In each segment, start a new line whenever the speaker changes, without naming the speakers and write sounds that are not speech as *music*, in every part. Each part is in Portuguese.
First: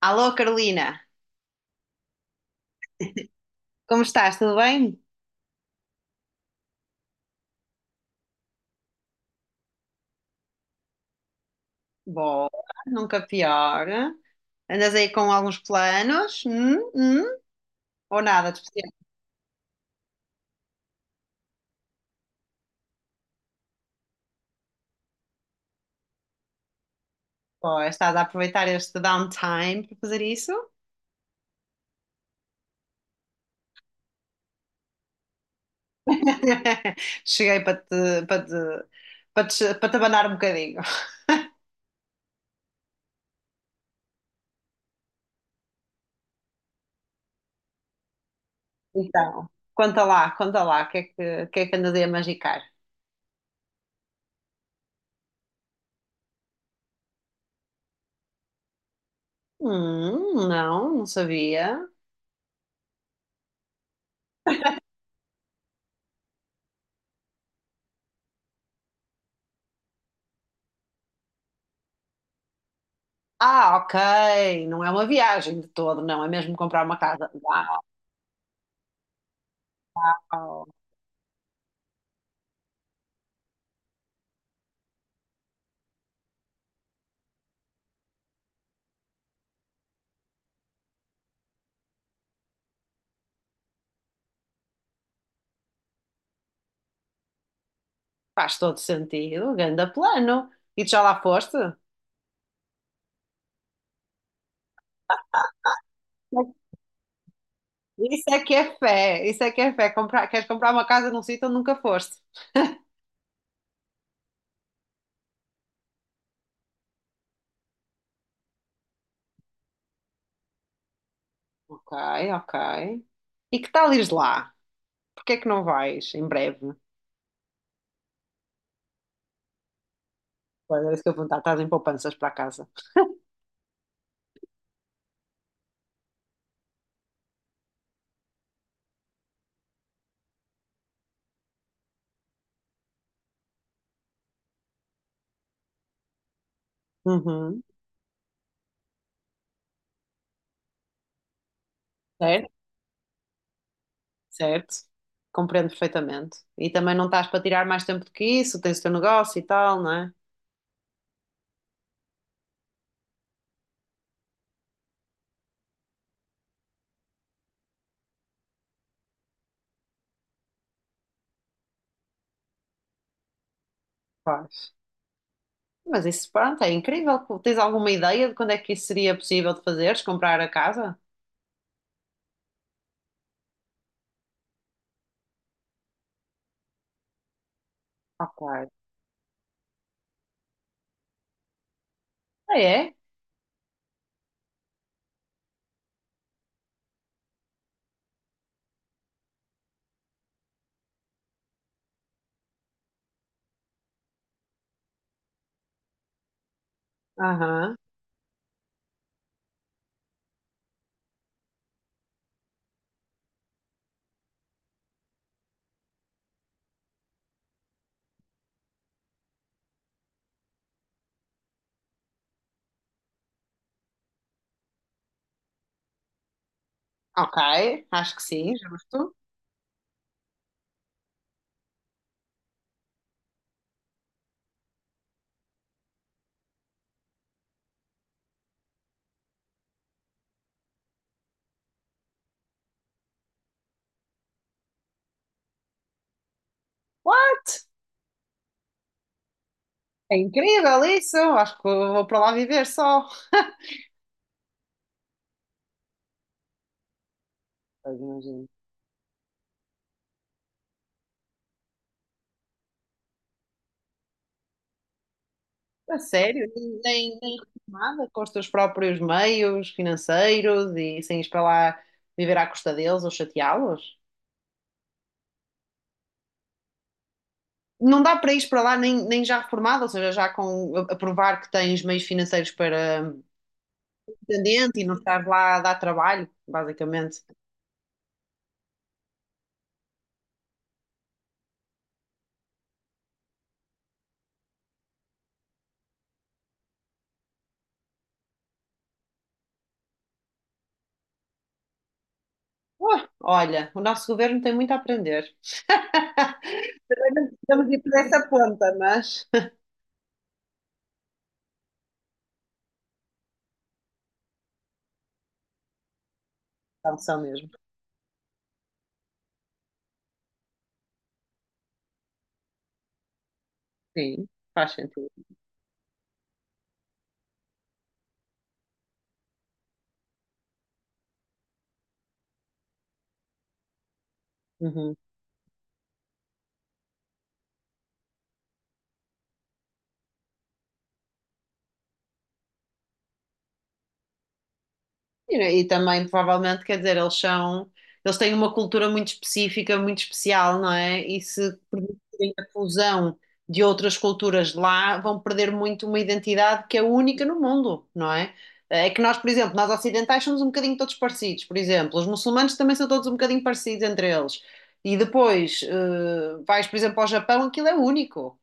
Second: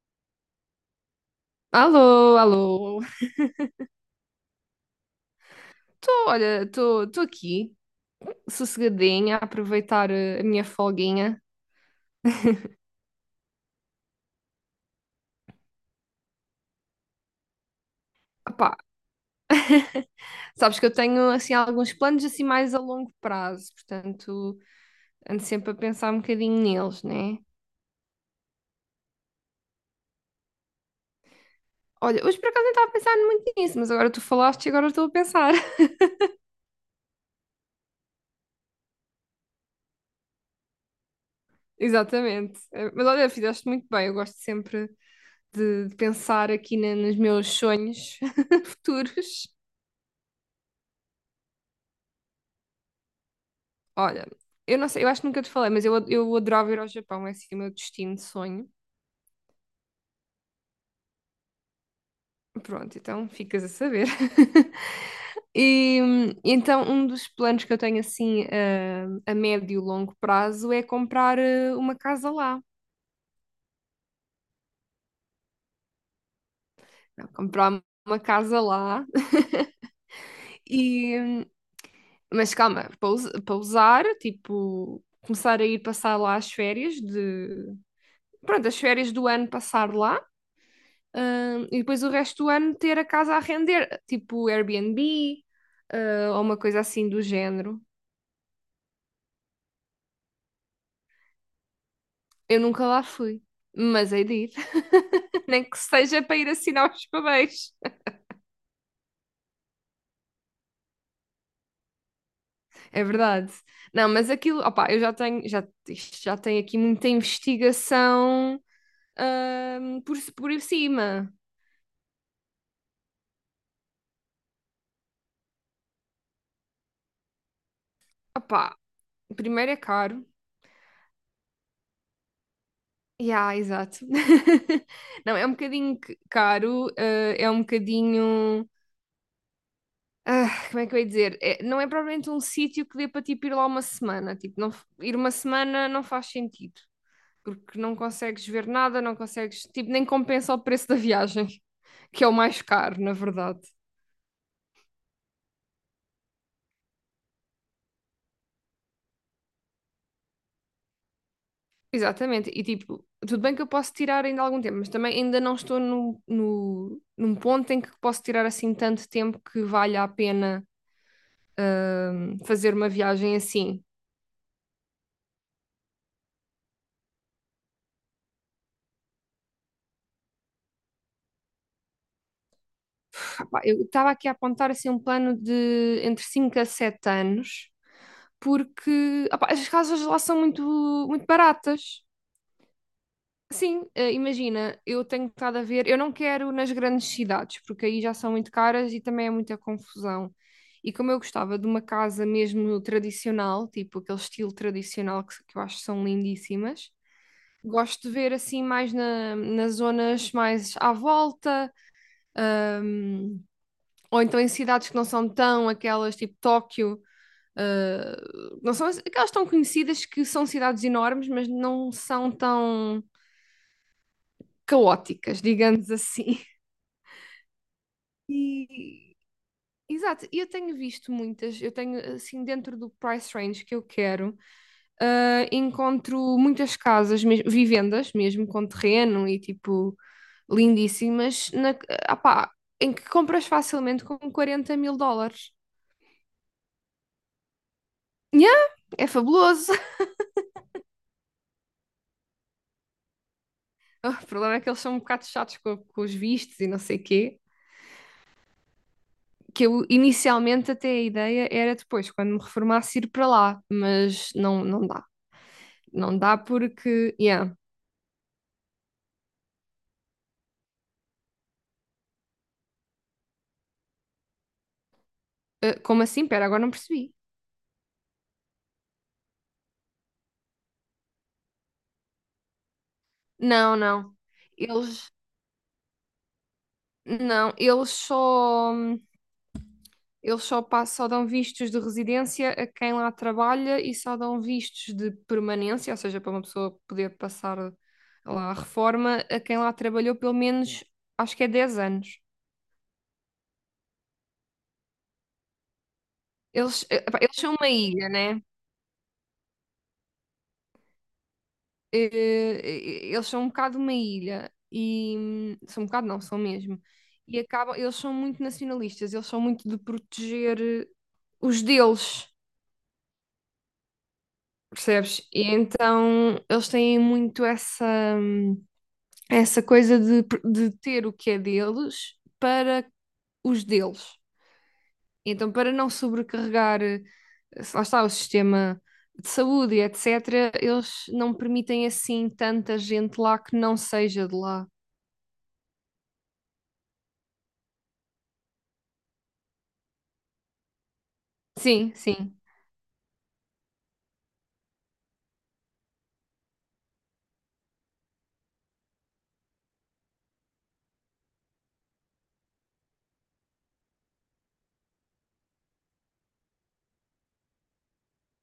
Alô, Carolina,
Alô, alô.
como estás? Tudo bem?
Tô, olha, tô aqui, sossegadinha, a aproveitar a minha folguinha.
Boa, nunca pior. Andas aí com alguns planos? Hum? Ou nada de
Opá,
especial?
sabes que eu tenho, assim, alguns planos, assim, mais a longo prazo, portanto, ando sempre a pensar um bocadinho neles, né?
Ou estás a aproveitar este downtime para fazer isso?
Olha, hoje por acaso nem estava a pensar muito nisso, mas agora tu falaste e agora estou a pensar. *laughs*
*laughs* Cheguei para te abanar um bocadinho.
Exatamente. Mas olha, fizeste muito bem, eu gosto sempre de pensar aqui nos meus sonhos *laughs*
Então,
futuros.
conta lá, o que é que andas aí a magicar?
Olha, eu não sei, eu acho que nunca te falei, mas eu adorava ir ao Japão, é assim o meu destino de sonho.
Não, não sabia.
Pronto, então ficas a saber. *laughs* E então, um dos planos que eu tenho assim a médio e longo prazo é comprar uma casa lá.
Ah, ok, não é uma viagem de todo, não, é mesmo comprar uma
Não,
casa.
comprar uma casa lá *laughs*
Uau.
e mas calma, para usar, tipo, começar a ir passar lá as férias de pronto, as férias do ano passar lá, e depois o resto do ano ter a casa a render, tipo Airbnb, ou uma coisa assim do género.
Faz todo sentido, ganda plano. E tu já lá foste?
Eu nunca lá fui, mas hei de ir, *laughs* nem que seja para ir assinar os papéis.
Isso é que é fé, isso é que é fé. Queres comprar uma casa num sítio onde nunca foste?
É verdade. Não, mas aquilo, opá, eu já tenho, já, isto já tenho aqui muita investigação por cima.
Ok, ok. E que tal ires lá? Porquê é que não vais em breve?
Opá, primeiro é caro.
Pois é isso que eu vou perguntar, estás em poupanças para casa.
Yeah, exato. *laughs* Não, é um bocadinho caro, é um bocadinho. Como é que eu ia dizer? Não é propriamente um sítio que dê para tipo, ir lá uma semana. Tipo, não, ir uma semana não faz sentido.
Uhum.
Porque não consegues ver nada, não consegues, tipo, nem compensa o preço da viagem, *laughs* que é o
Certo,
mais caro, na verdade.
certo. Compreendo perfeitamente. E também não estás para tirar mais tempo do que isso, tens o teu negócio e tal, não é?
Exatamente, e tipo, tudo bem que eu posso tirar ainda algum tempo, mas também ainda não estou no, no, num ponto em que posso tirar assim tanto tempo que valha a pena fazer uma viagem assim.
Faz. Mas isso, pronto, é incrível. Tens alguma ideia de quando é que isso seria possível de fazeres? Comprar a casa?
Rapá, eu estava aqui a apontar assim um plano de entre 5 a 7 anos,
Ok.
porque opá, as casas lá são muito, muito baratas.
Ah, é?
Sim, imagina, eu tenho estado a ver, eu não quero nas grandes cidades, porque aí já são muito caras e também é muita confusão. E como eu gostava de uma casa mesmo tradicional, tipo aquele estilo tradicional que eu acho que são lindíssimas,
Aham.
gosto de ver assim mais nas zonas mais à volta, ahm, ou então em cidades que não são tão aquelas tipo Tóquio, ah, não são aquelas tão conhecidas que são cidades enormes, mas não são tão caóticas, digamos assim.
Ok, acho que sim, justo.
E, exato, e eu tenho visto muitas, eu tenho assim dentro do price range que eu quero, encontro muitas casas, vivendas mesmo com terreno e tipo lindíssimas, na, ah pá, em que compras facilmente com 40 mil dólares. Yeah, é fabuloso. *laughs*
É incrível isso. Acho que vou para lá viver só.
O problema é que eles são um bocado chatos com os vistos e não sei quê.
Pois, imagino.
Que eu inicialmente até a ideia era depois, quando me reformasse, ir para lá, mas não, não dá.
A
Não dá
sério, nem,
porque,
nem nem
yeah.
nada, com os teus próprios meios financeiros e sem ir para lá viver à custa deles ou chateá-los?
Ah, como assim? Pera, agora não percebi.
Não dá para ir para lá nem, já reformado, ou seja, já com a provar que tens meios financeiros para
Não, não.
dependente e não
Eles
estar lá a dar trabalho, basicamente.
não, eles só só dão vistos de residência a quem lá trabalha e só dão vistos de permanência, ou seja, para uma pessoa poder passar lá a reforma, a quem lá trabalhou pelo menos, acho que é 10 anos.
Ué, olha, o nosso governo tem muito a aprender. *laughs*
Pá, eles são
Estamos
uma
não ir por
ilha,
essa
né?
ponta, mas.
eh, eles são um bocado uma ilha e são um bocado não, são mesmo.
São, são
E
mesmo.
acabam, eles são muito nacionalistas, eles são muito de proteger os deles,
Sim, faz sentido.
percebes? E então eles têm muito essa hum, essa coisa de ter o que é deles para os deles.
Uhum.
Então, para não sobrecarregar, se lá está, o sistema de saúde e etc., eles não permitem assim tanta gente lá que não seja de lá.
E também, provavelmente, quer dizer, eles têm uma cultura muito específica, muito especial, não é? E se
Sim,
permitirem
sim.
a fusão de outras culturas de lá, vão perder muito uma identidade que é única no mundo, não é? É que nós, por exemplo, nós ocidentais somos um bocadinho todos parecidos, por exemplo, os muçulmanos também são todos um bocadinho parecidos entre eles. E depois, vais, por exemplo, ao Japão, aquilo é único.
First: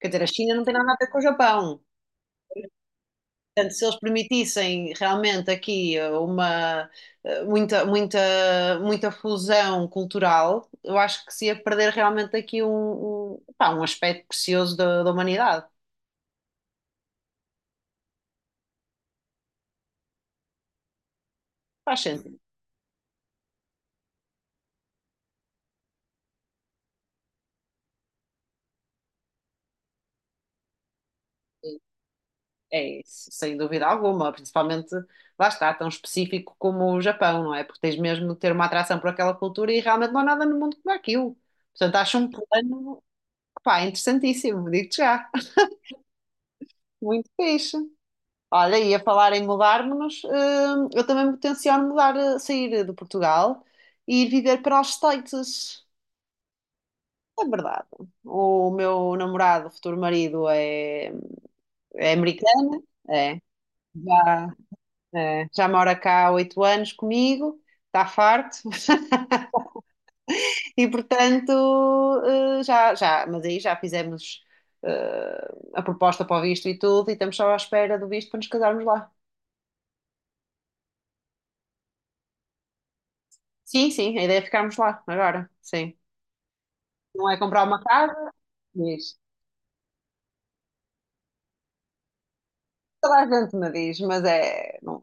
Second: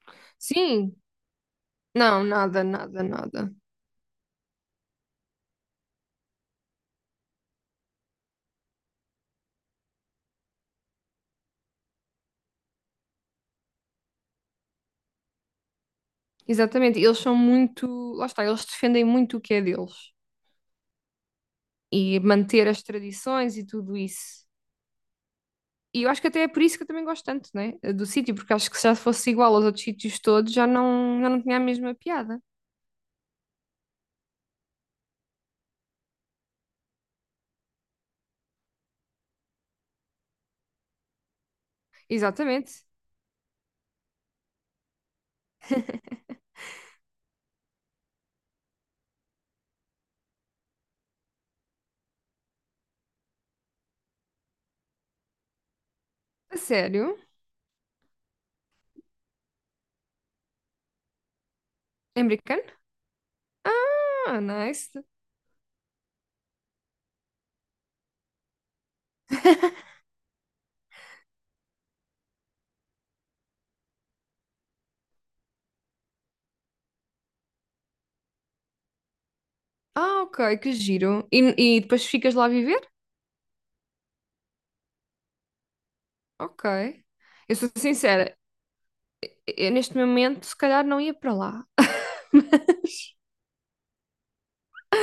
Quer dizer, a China não tem nada a
Sim,
ver com o Japão.
não, nada, nada, nada.
Portanto, se eles permitissem realmente aqui muita, muita, muita fusão cultural, eu acho que se ia perder realmente aqui um aspecto precioso da humanidade.
Exatamente, eles são muito, lá está, eles defendem muito o que é deles
Faz
e
sentido.
manter as tradições e tudo isso. E eu acho que até é por isso que eu também gosto tanto, né, do sítio, porque acho que se já fosse igual aos outros sítios todos, já não tinha a mesma piada.
É isso, sem dúvida alguma, principalmente lá está, tão específico como o Japão, não é? Porque tens mesmo de ter uma atração por aquela cultura e realmente não há nada no mundo como aquilo. Portanto, acho um
Exatamente.
plano, pá, interessantíssimo, digo-te já. *laughs* Muito fixe. Olha, ia falar em mudar-nos, eu também me tenciono mudar, sair de Portugal e ir viver para os States.
A sério?
É verdade. O meu namorado, futuro marido, é
É americano?
americano, é.
Ah,
Já,
nice.
já mora cá há 8 anos comigo, está farto. *laughs* E portanto, mas aí já fizemos, a proposta para o visto e tudo, e estamos só à espera do visto para nos casarmos lá.
Ah, ok, que giro. E depois ficas lá a viver?
Sim, sim, a ideia é ficarmos lá agora, sim.
Ok.
Não é
Eu
comprar
sou
uma casa,
sincera,
diz.
eu neste momento se calhar não ia para lá. *laughs*
Toda a gente me diz, mas é. Não,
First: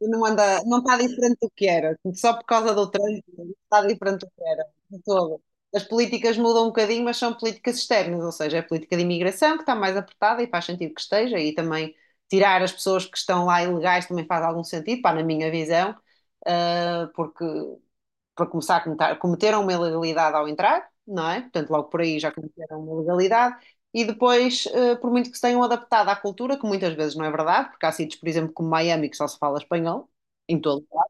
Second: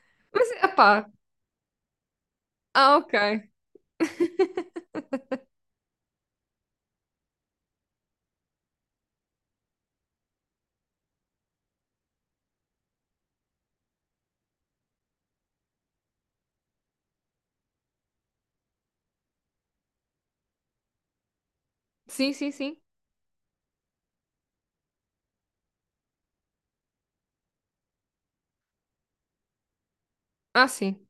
não
Mas,
anda, não está
epá.
diferente do que era. Só por causa do
Ah, ok.
trânsito, não está diferente do que era. De todo. As políticas mudam um bocadinho, mas são políticas externas, ou seja, é a política de imigração que está mais apertada e faz sentido que esteja, e também tirar as pessoas que estão lá ilegais também faz algum sentido, pá, na minha visão, porque para começar cometeram uma ilegalidade ao entrar, não é? Portanto, logo por aí já
Sim, sim, sim.
cometeram uma ilegalidade. E depois, por muito que se tenham adaptado à cultura, que muitas vezes não é verdade, porque há sítios, por exemplo, como Miami, que só se fala espanhol, em
Ah,
todo.
sim.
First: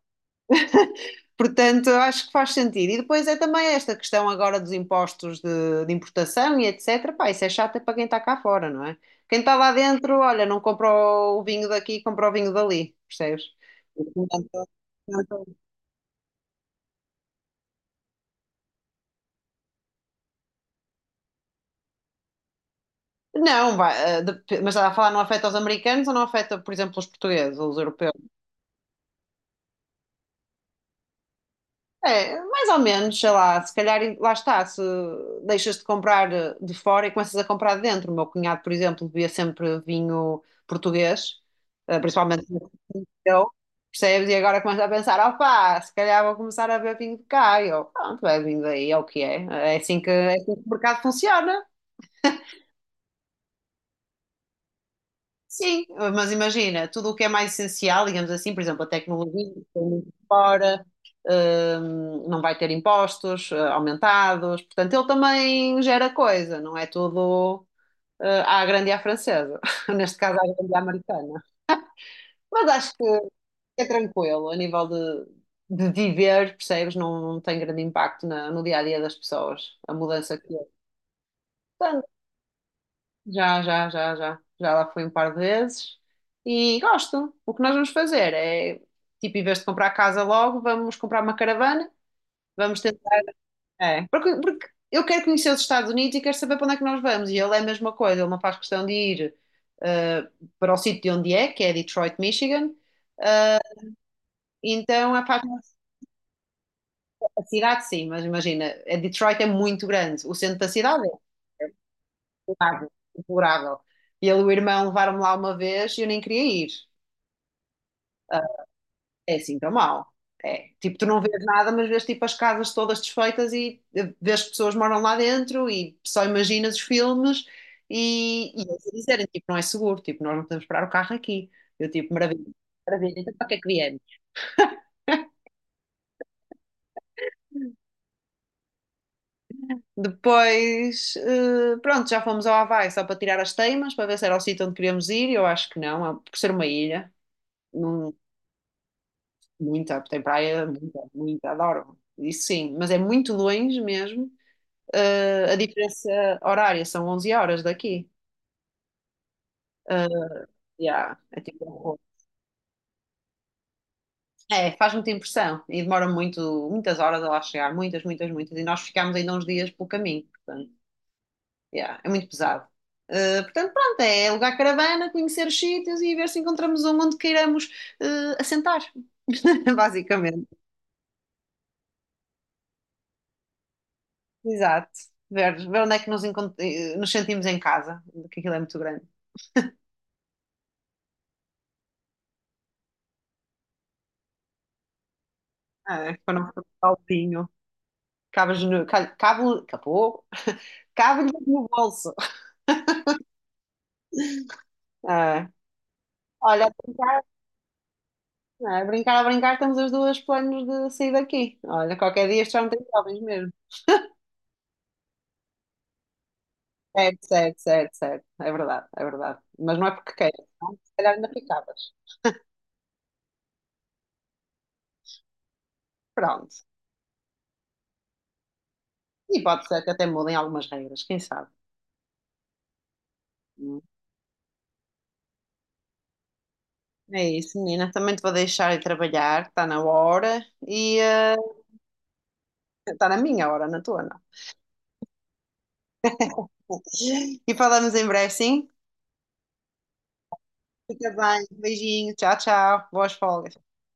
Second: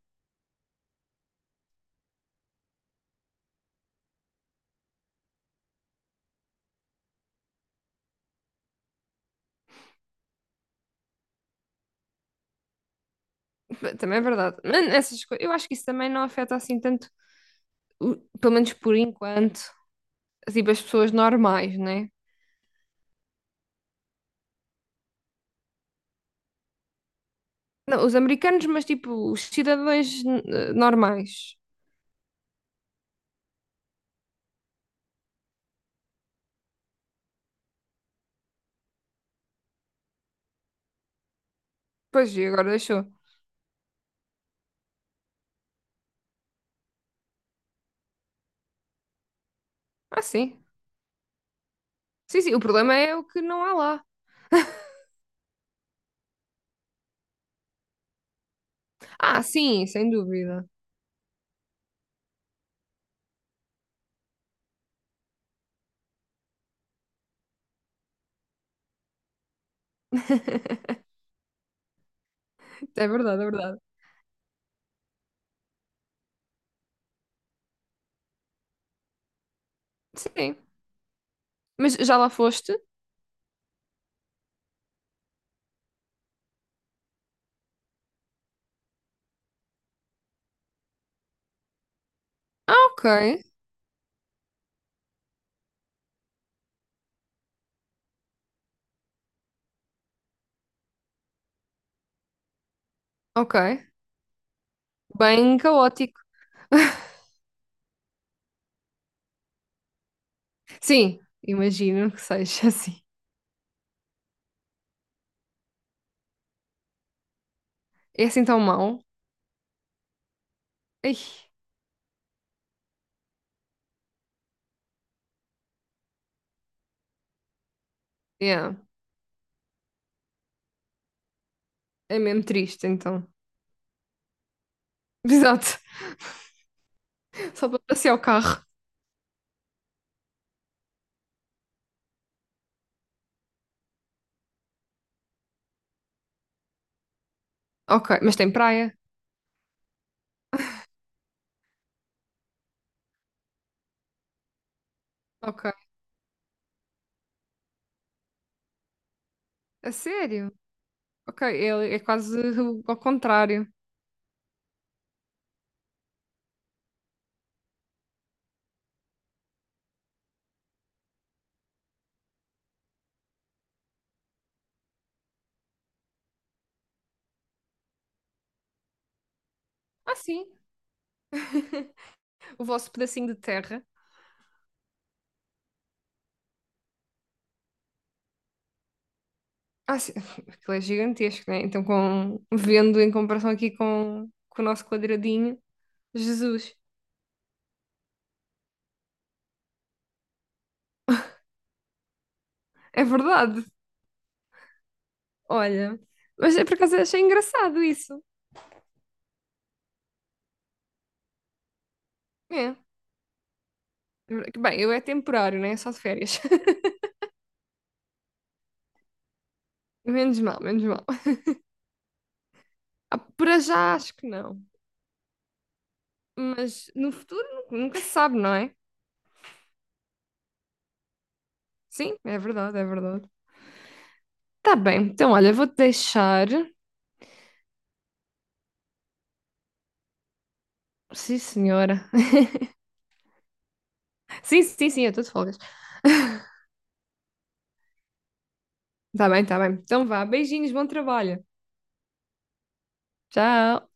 Portanto, acho que faz sentido. E depois é também esta questão agora dos impostos de importação e etc. Pá, isso é chato é para quem está cá fora, não é? Quem está lá dentro, olha, não compra o vinho daqui, compra o vinho dali, percebes?
Também é verdade. Mas essas coisas, eu
Portanto,
acho que isso também não afeta assim tanto, pelo menos por enquanto, tipo, as pessoas normais, né?
não, vai, mas está a falar, não afeta os americanos ou não afeta, por exemplo, os portugueses ou os
Não,
europeus?
os americanos, mas tipo, os cidadãos normais.
É, mais ou menos, sei lá, se calhar, lá está, se deixas de comprar de fora e começas a comprar de dentro. O meu cunhado, por exemplo, bebia sempre vinho português,
Pois, e
principalmente
agora deixou.
eu, percebes? E agora começa a pensar, opá, se calhar vou começar a beber vinho de cá. E eu, pronto, bebe vinho daí, é o que é. É assim que,
Ah,
é assim que
sim.
o mercado funciona.
Sim, sim. O problema é o que não há lá.
Sim, mas imagina, tudo o que é mais essencial, digamos assim, por exemplo, a
Ah,
tecnologia, foi
sim, sem
muito
dúvida.
fora, não vai ter impostos, aumentados, portanto, ele também gera coisa, não é tudo, à grande e à francesa, *laughs* neste caso à grande e à
*laughs*
americana. Mas acho que
É verdade, é verdade.
é tranquilo, a nível de viver, percebes, não tem grande impacto no dia a dia das pessoas, a mudança que
Sim. Mas
é.
já lá foste?
Já, já, já, já. Já lá fui um par de vezes e gosto. O que nós vamos fazer é, tipo, em vez de comprar casa logo, vamos comprar uma caravana,
Ah,
vamos
ok.
tentar. É, porque eu quero conhecer os Estados Unidos e quero saber para onde é que nós vamos. E ele é a mesma coisa, ele não faz questão de ir eh, para o sítio de onde é, que é Detroit, Michigan.
Ok.
Então, é faz a
Bem
parte
caótico. *laughs*
da cidade, sim, mas imagina, a Detroit é muito grande. O centro da cidade é
Sim, imagino que seja
deplorável.
assim.
Deplorável. E ele e o irmão levaram-me lá uma vez e eu nem queria ir.
É assim tão mau.
É assim tão mal. É. Tipo, tu
Ai,
não vês nada, mas vês tipo as casas todas desfeitas e vês que pessoas moram lá dentro e só imaginas os filmes e
yeah.
eles a dizerem, tipo, não é seguro, tipo, nós não podemos parar o carro aqui. Eu tipo,
É
maravilha,
mesmo triste,
maravilha,
então.
então para que é que viemos?
*laughs* Exato. Só para passear o carro.
Depois, pronto, já fomos ao Havaí só para tirar as teimas, para ver se era o sítio onde queríamos ir, e eu acho que não, por ser uma ilha, não,
Ok, mas tem praia?
muita, tem praia, muita, muita, adoro. Isso sim, mas é muito longe mesmo. A
Ok.
diferença horária são 11 horas daqui.
A sério?
Já, é
Ok,
tipo um
é
horror.
quase ao contrário.
É, faz muita impressão e demora muito, muitas horas a lá chegar, muitas, muitas, muitas. E nós ficámos ainda uns dias pelo caminho, portanto, já, é muito pesado. Portanto, pronto, é alugar caravana, conhecer os sítios e ver se encontramos um onde queiramos assentar, *laughs*
Ah, sim.
basicamente.
*laughs* O vosso pedacinho de terra.
Exato. Ver onde é que nos sentimos em casa, porque aquilo é muito grande.
Ah, sim. Aquilo é gigantesco, né? Então, vendo em comparação aqui com o nosso quadradinho,
Ah, é, para não ficar
Jesus.
sozinho. Cabas no, cabo, capô. Cabe-lhe no bolso.
É verdade.
Ah,
Olha. Mas é
olha, a
por acaso achei
brincar,
engraçado isso.
não é? A brincar, a brincar, temos os dois planos de sair daqui. Olha, qualquer dia isto já não
É.
tem jovens mesmo.
Bem, eu é temporário, né? É só de férias.
Certo, certo, certo, certo. É verdade, é verdade. Mas não é
*laughs*
porque
Menos
queiras,
mal,
não é?
menos
Se
mal.
calhar ainda ficavas.
Ah, para já acho que não,
Pronto.
mas no futuro nunca se sabe, não é?
E pode ser que até mudem algumas regras, quem sabe?
Sim, é verdade, é verdade.
Hum.
Tá bem, então olha, vou-te deixar.
É isso, menina. Também te vou deixar ir trabalhar, está na hora e
Sim, senhora. *laughs*
está na minha hora, na tua não.
Sim, sim, sim, eu estou de folgas.
*laughs* E falamos em breve, sim?
Tá bem, tá bem. Então vá, beijinhos, bom
Fica
trabalho.
bem, beijinho, tchau, tchau, boas folgas.
Tchau.